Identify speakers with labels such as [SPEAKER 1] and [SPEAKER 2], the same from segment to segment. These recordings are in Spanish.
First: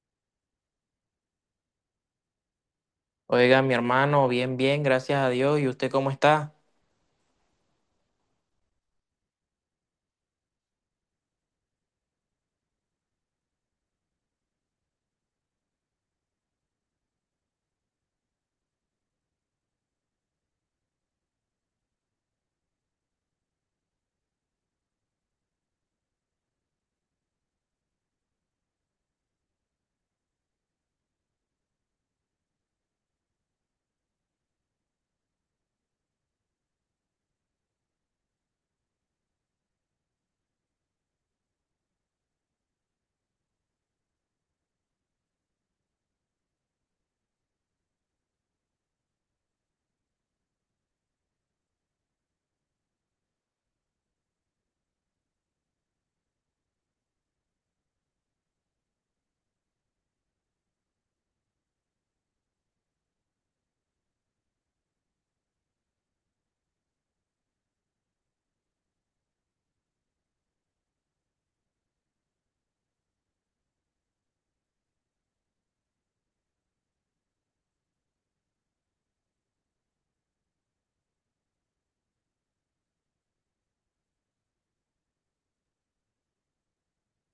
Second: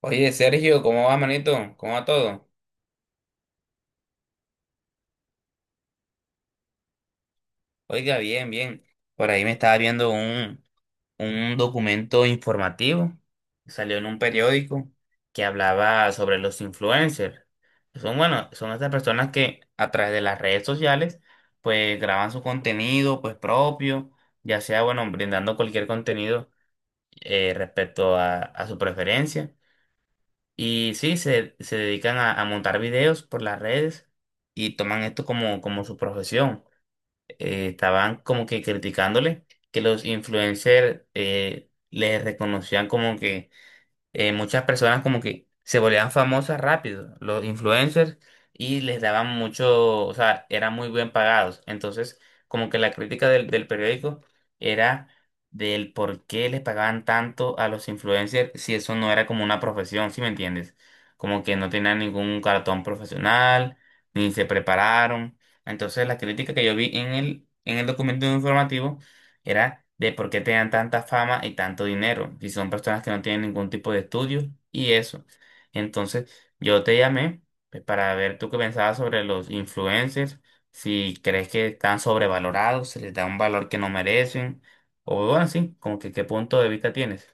[SPEAKER 1] Oye, Sergio, ¿cómo va, manito? ¿Cómo va todo?
[SPEAKER 2] Oiga, mi hermano, bien, bien, gracias a Dios. ¿Y usted cómo está?
[SPEAKER 1] Oiga, bien, bien. Por ahí me estaba viendo un documento informativo, salió en un periódico que hablaba sobre los influencers. Son, bueno, son estas personas que a través de las redes sociales, pues graban su contenido, pues propio, ya sea, bueno, brindando cualquier contenido respecto a su preferencia. Y sí, se dedican a montar videos por las redes y toman esto como, como su profesión. Estaban como que criticándole que los influencers les reconocían como que muchas personas como que se volvían famosas rápido, los influencers, y les daban mucho, o sea, eran muy bien pagados. Entonces, como que la crítica del periódico era del por qué les pagaban tanto a los influencers si eso no era como una profesión, ¿sí me entiendes? Como que no tenían ningún cartón profesional, ni se prepararon. Entonces, la crítica que yo vi en en el documento informativo era de por qué tenían tanta fama y tanto dinero, si son personas que no tienen ningún tipo de estudio y eso. Entonces, yo te llamé pues, para ver tú qué pensabas sobre los influencers, si crees que están sobrevalorados, se les da un valor que no merecen, o bueno, sí, como que qué punto de vista tienes.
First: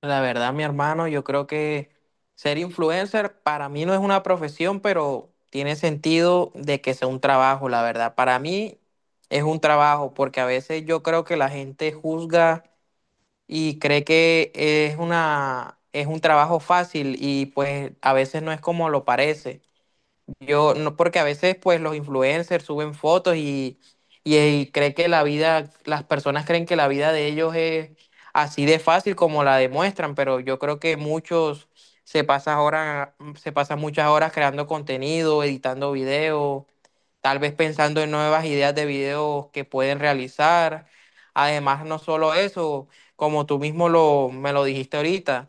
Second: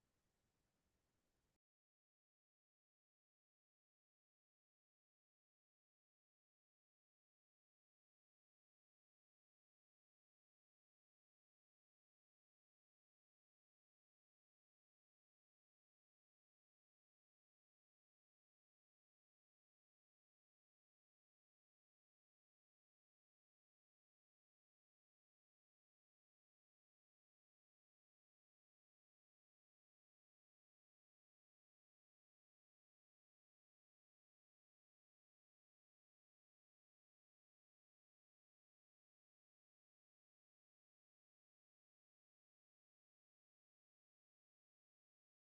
[SPEAKER 2] La verdad, mi hermano, yo creo que ser influencer para mí no es una profesión, pero tiene sentido de que sea un trabajo, la verdad. Para mí es un trabajo porque a veces yo creo que la gente juzga y cree que es una, es un trabajo fácil y pues a veces no es como lo parece. Yo no, porque a veces pues los influencers suben fotos y cree que la vida, las personas creen que la vida de ellos es así de fácil como la demuestran, pero yo creo que muchos se pasan horas, se pasan muchas horas creando contenido, editando videos, tal vez pensando en nuevas ideas de videos que pueden realizar. Además, no solo eso, como tú mismo lo, me lo dijiste ahorita.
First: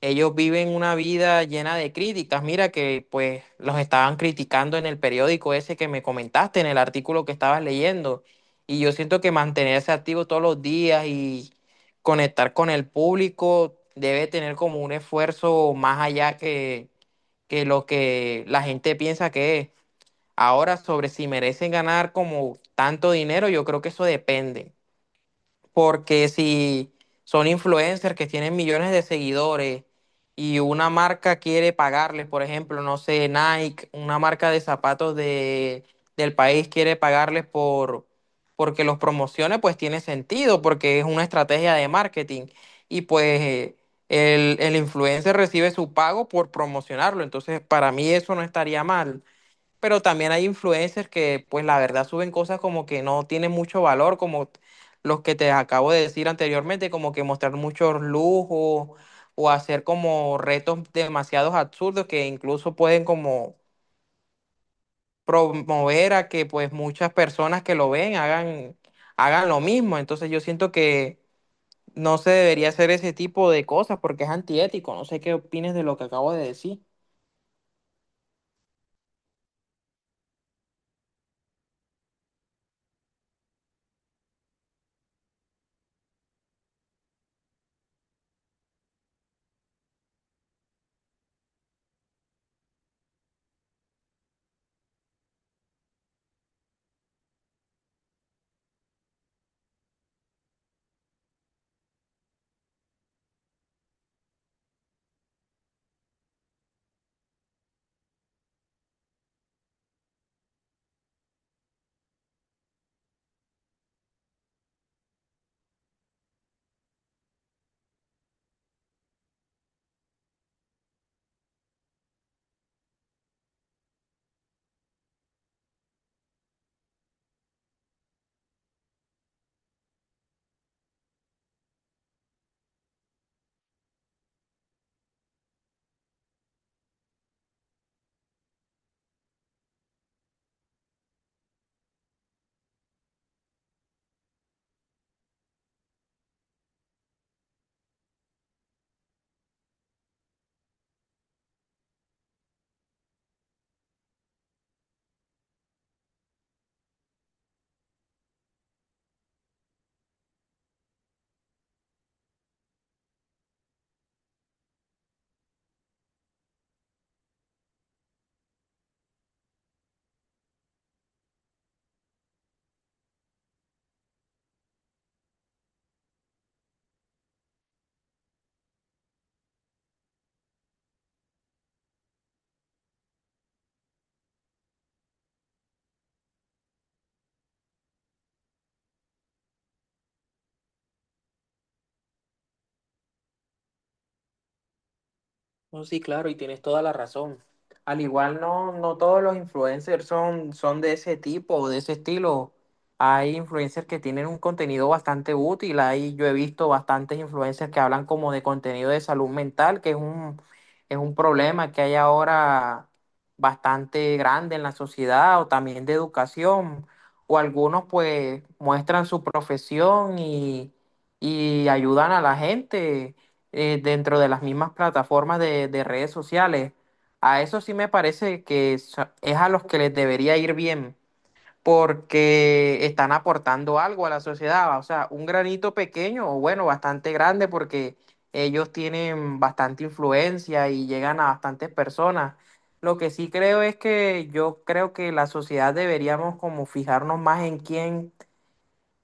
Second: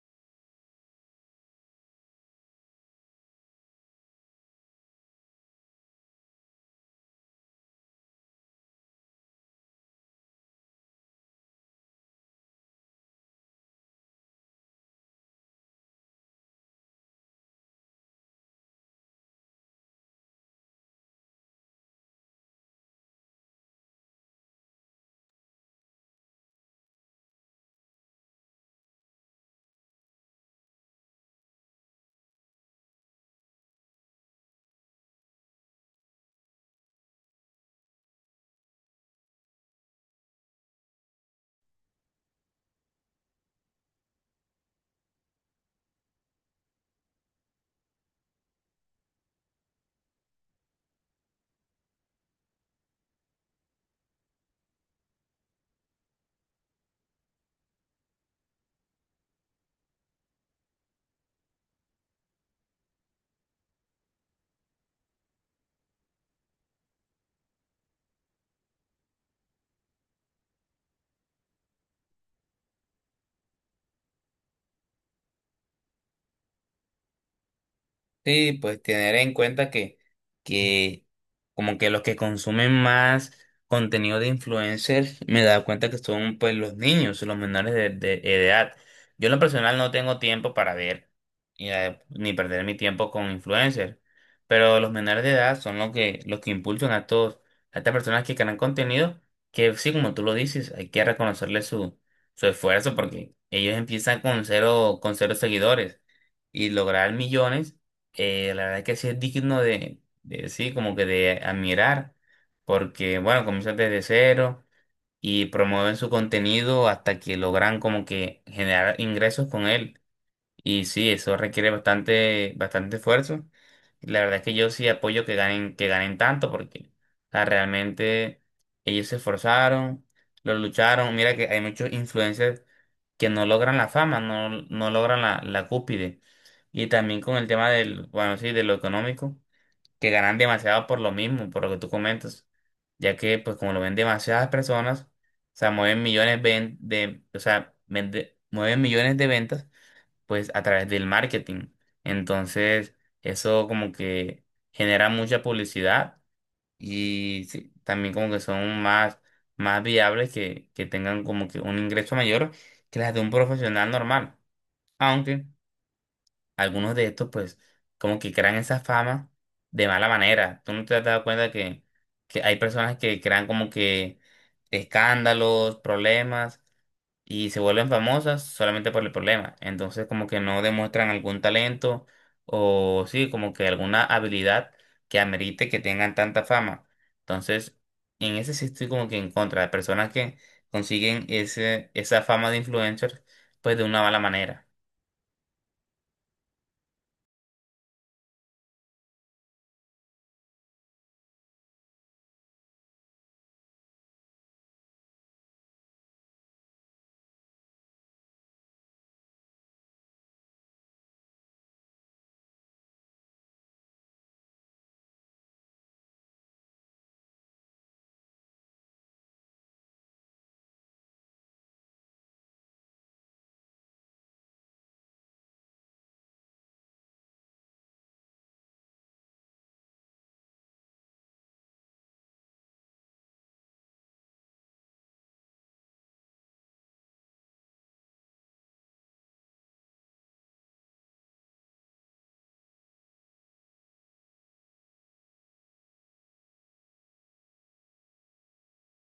[SPEAKER 2] Ellos viven una vida llena de críticas. Mira que pues los estaban criticando en el periódico ese que me comentaste, en el artículo que estabas leyendo. Y yo siento que mantenerse activo todos los días y conectar con el público debe tener como un esfuerzo más allá que lo que la gente piensa que es. Ahora, sobre si merecen ganar como tanto dinero, yo creo que eso depende porque si son influencers que tienen millones de seguidores y una marca quiere pagarles, por ejemplo, no sé, Nike, una marca de zapatos de, del país quiere pagarles por porque los promocione, pues tiene sentido, porque es una estrategia de marketing y pues el influencer recibe su pago por promocionarlo, entonces para mí eso no estaría mal pero también hay influencers que, pues la verdad, suben cosas como que no tienen mucho valor, como los que te acabo de decir anteriormente, como que mostrar muchos lujos o hacer como retos demasiados absurdos que incluso pueden como promover a que pues muchas personas que lo ven hagan, hagan lo mismo. Entonces yo siento que no se debería hacer ese tipo de cosas porque es antiético. No sé qué opines de lo que acabo de decir.
[SPEAKER 1] Sí, pues tener en cuenta que como que los que consumen más contenido de influencers, me he dado cuenta que son pues los niños, los menores de edad. Yo en lo personal no tengo tiempo para ver y, ni perder mi tiempo con influencers, pero los menores de edad son los los que impulsan a todos, a estas personas que crean contenido, que sí, como tú lo dices, hay que reconocerle su, su esfuerzo porque ellos empiezan con cero seguidores y lograr millones la verdad que sí es digno de, sí, como que de admirar, porque bueno, comienzan desde cero y promueven su contenido hasta que logran como que generar ingresos con él. Y sí, eso requiere bastante, bastante esfuerzo. La verdad es que yo sí apoyo que ganen tanto, porque o sea, realmente ellos se esforzaron, lo lucharon. Mira que hay muchos influencers que no logran la fama, no, no logran la, la cúspide. Y también con el tema del, bueno, sí, de lo económico, que ganan demasiado por lo mismo, por lo que tú comentas. Ya que, pues, como lo ven demasiadas personas, o sea, mueven millones o sea, mueven millones de ventas pues a través del marketing. Entonces, eso como que genera mucha publicidad y sí, también como que son más, más viables que tengan como que un ingreso mayor que las de un profesional normal. Aunque algunos de estos pues como que crean esa fama de mala manera. ¿Tú no te has dado cuenta que hay personas que crean como que escándalos, problemas? Y se vuelven famosas solamente por el problema. Entonces como que no demuestran algún talento o sí, como que alguna habilidad que amerite que tengan tanta fama. Entonces, en ese sí estoy como que en contra de personas que consiguen ese, esa fama de influencers pues de una mala manera.
[SPEAKER 2] No, sí, claro, y tienes toda la razón. Al igual no, no todos los influencers son, son de ese tipo o de ese estilo. Hay influencers que tienen un contenido bastante útil. Ahí yo he visto bastantes influencers que hablan como de contenido de salud mental, que es un problema que hay ahora bastante grande en la sociedad, o también de educación. O algunos pues muestran su profesión y ayudan a la gente dentro de las mismas plataformas de redes sociales. A eso sí me parece que so- es a los que les debería ir bien, porque están aportando algo a la sociedad, o sea, un granito pequeño o bueno, bastante grande, porque ellos tienen bastante influencia y llegan a bastantes personas. Lo que sí creo es que yo creo que la sociedad deberíamos como fijarnos más en quién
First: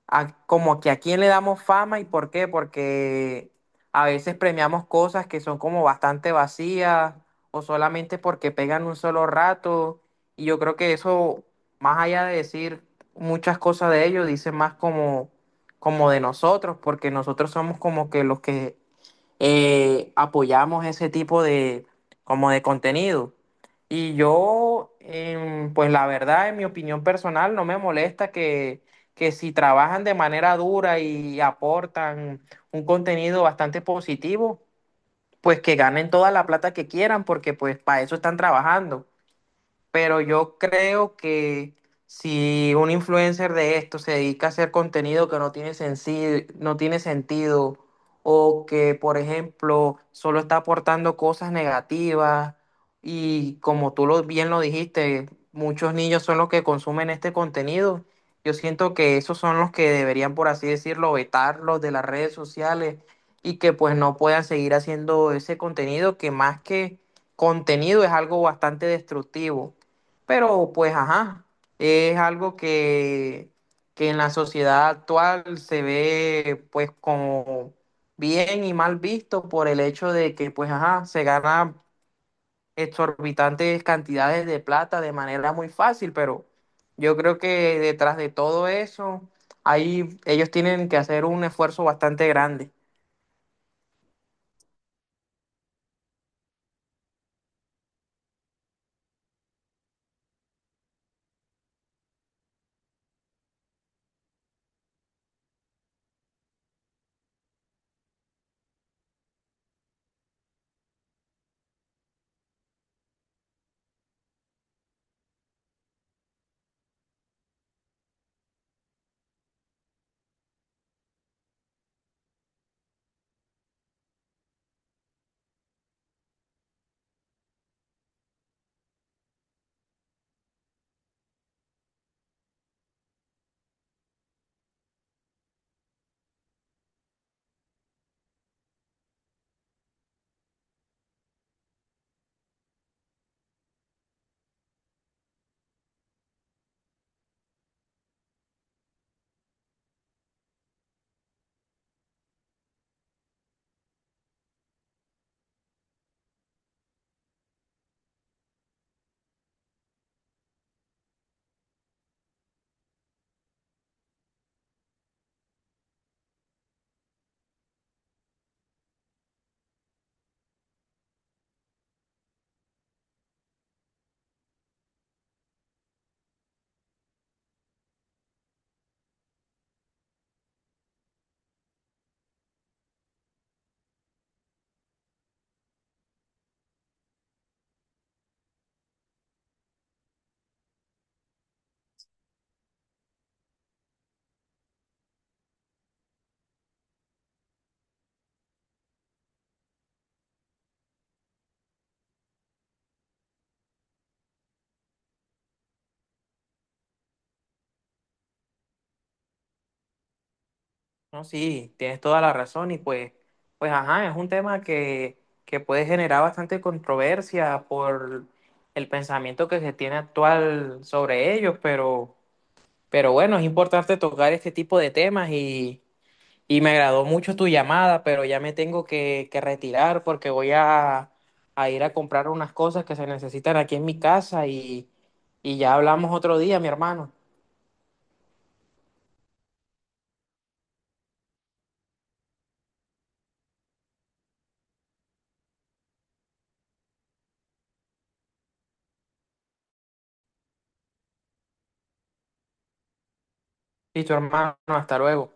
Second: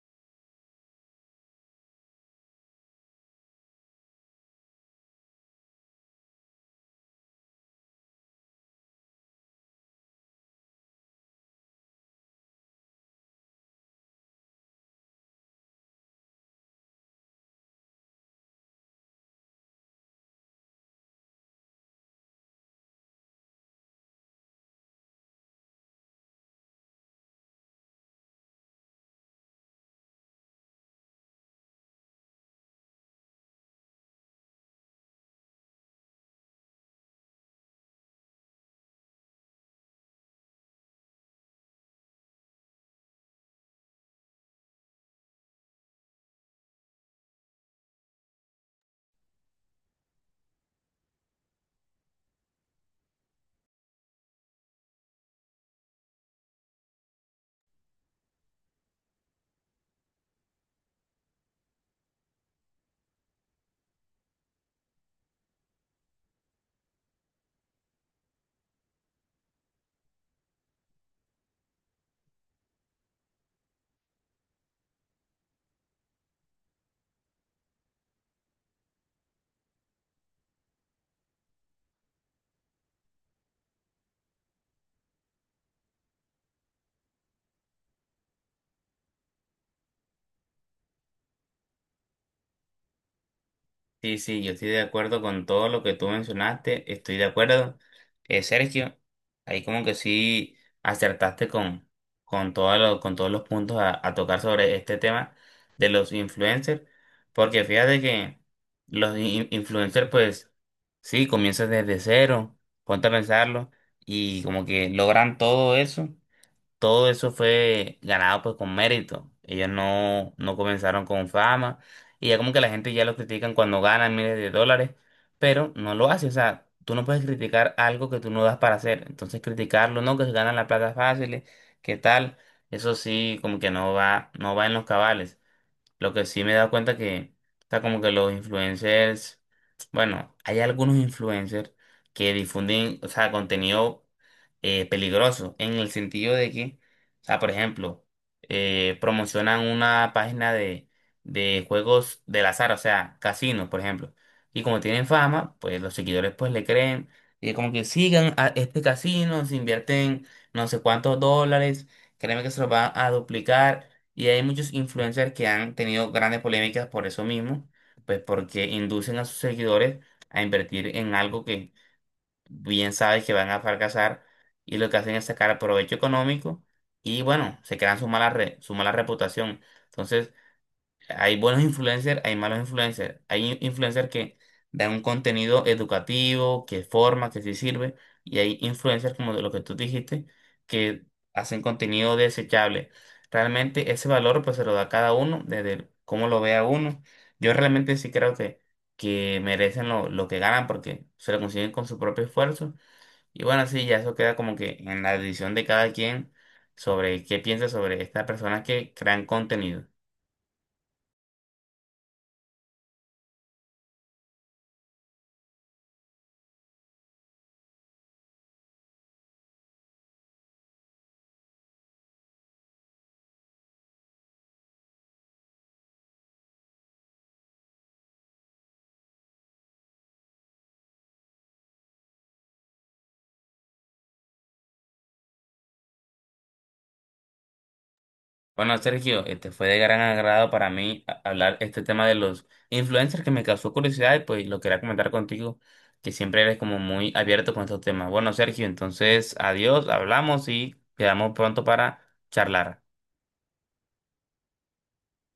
[SPEAKER 2] a- como que a quién le damos fama y por qué, porque a veces premiamos cosas que son como bastante vacías o solamente porque pegan un solo rato. Y yo creo que eso, más allá de decir muchas cosas de ellos, dice más como, como de nosotros, porque nosotros somos como que los que apoyamos ese tipo de, como de contenido. Y yo, pues la verdad, en mi opinión personal, no me molesta que si trabajan de manera dura y aportan un contenido bastante positivo, pues que ganen toda la plata que quieran, porque pues para eso están trabajando pero yo creo que si un influencer de esto se dedica a hacer contenido que no tiene sensi- no tiene sentido o que, por ejemplo, solo está aportando cosas negativas y como tú lo, bien lo dijiste, muchos niños son los que consumen este contenido. Yo siento que esos son los que deberían, por así decirlo, vetarlos de las redes sociales y que pues no puedan seguir haciendo ese contenido que más que contenido es algo bastante destructivo. Pero pues ajá, es algo que en la sociedad actual se ve pues como bien y mal visto por el hecho de que pues ajá, se ganan exorbitantes cantidades de plata de manera muy fácil, pero yo creo que detrás de todo eso, ahí ellos tienen que hacer un esfuerzo bastante grande.
[SPEAKER 1] Sí, sí, yo estoy de acuerdo con todo lo que tú mencionaste, estoy de acuerdo. Sergio, ahí como que sí acertaste con, todo con todos los puntos a tocar sobre este tema de los influencers, porque fíjate que los influencers pues sí, comienzan desde cero, ponte a pensarlo, y como que logran todo eso fue ganado pues con mérito. Ellos no, no comenzaron con fama y ya como que la gente ya los critican cuando ganan miles de dólares, pero no lo hace. O sea, tú no puedes criticar algo que tú no das para hacer. Entonces criticarlo, no, que se ganan la plata fácil, ¿qué tal? Eso sí, como que no va, no va en los cabales. Lo que sí me he dado cuenta que, está como que los influencers, bueno, hay algunos influencers que difunden, o sea, contenido peligroso, en el sentido de que, o sea, por ejemplo, promocionan una página de juegos del azar, o sea, casinos, por ejemplo. Y como tienen fama, pues los seguidores pues le creen y es como que sigan a este casino, se invierten no sé cuántos dólares, créeme que se los van a duplicar y hay muchos influencers que han tenido grandes polémicas por eso mismo, pues porque inducen a sus seguidores a invertir en algo que bien saben que van a fracasar y lo que hacen es sacar provecho económico y bueno, se crean su mala su mala reputación. Entonces, hay buenos influencers, hay malos influencers. Hay influencers que dan un contenido educativo, que forma, que sí sirve. Y hay influencers, como de lo que tú dijiste, que hacen contenido desechable. Realmente ese valor pues se lo da a cada uno, desde el cómo lo vea uno. Yo realmente sí creo que merecen lo que ganan porque se lo consiguen con su propio esfuerzo. Y bueno, sí, ya eso queda como que en la decisión de cada quien sobre qué piensa sobre estas personas que crean contenido.
[SPEAKER 2] No, sí, tienes toda la razón y pues, pues ajá, es un tema que puede generar bastante controversia por el pensamiento que se tiene actual sobre ellos, pero bueno, es importante tocar este tipo de temas y me agradó mucho tu llamada, pero ya me tengo que retirar porque voy a ir a comprar unas cosas que se necesitan aquí en mi casa y ya hablamos otro día, mi hermano.
[SPEAKER 1] Bueno, Sergio, este fue de gran agrado para mí hablar este tema de los influencers que me causó curiosidad y pues lo quería comentar contigo, que siempre eres como muy abierto con estos temas. Bueno, Sergio, entonces adiós, hablamos y quedamos pronto para charlar.
[SPEAKER 2] Y tu hermano, hasta luego.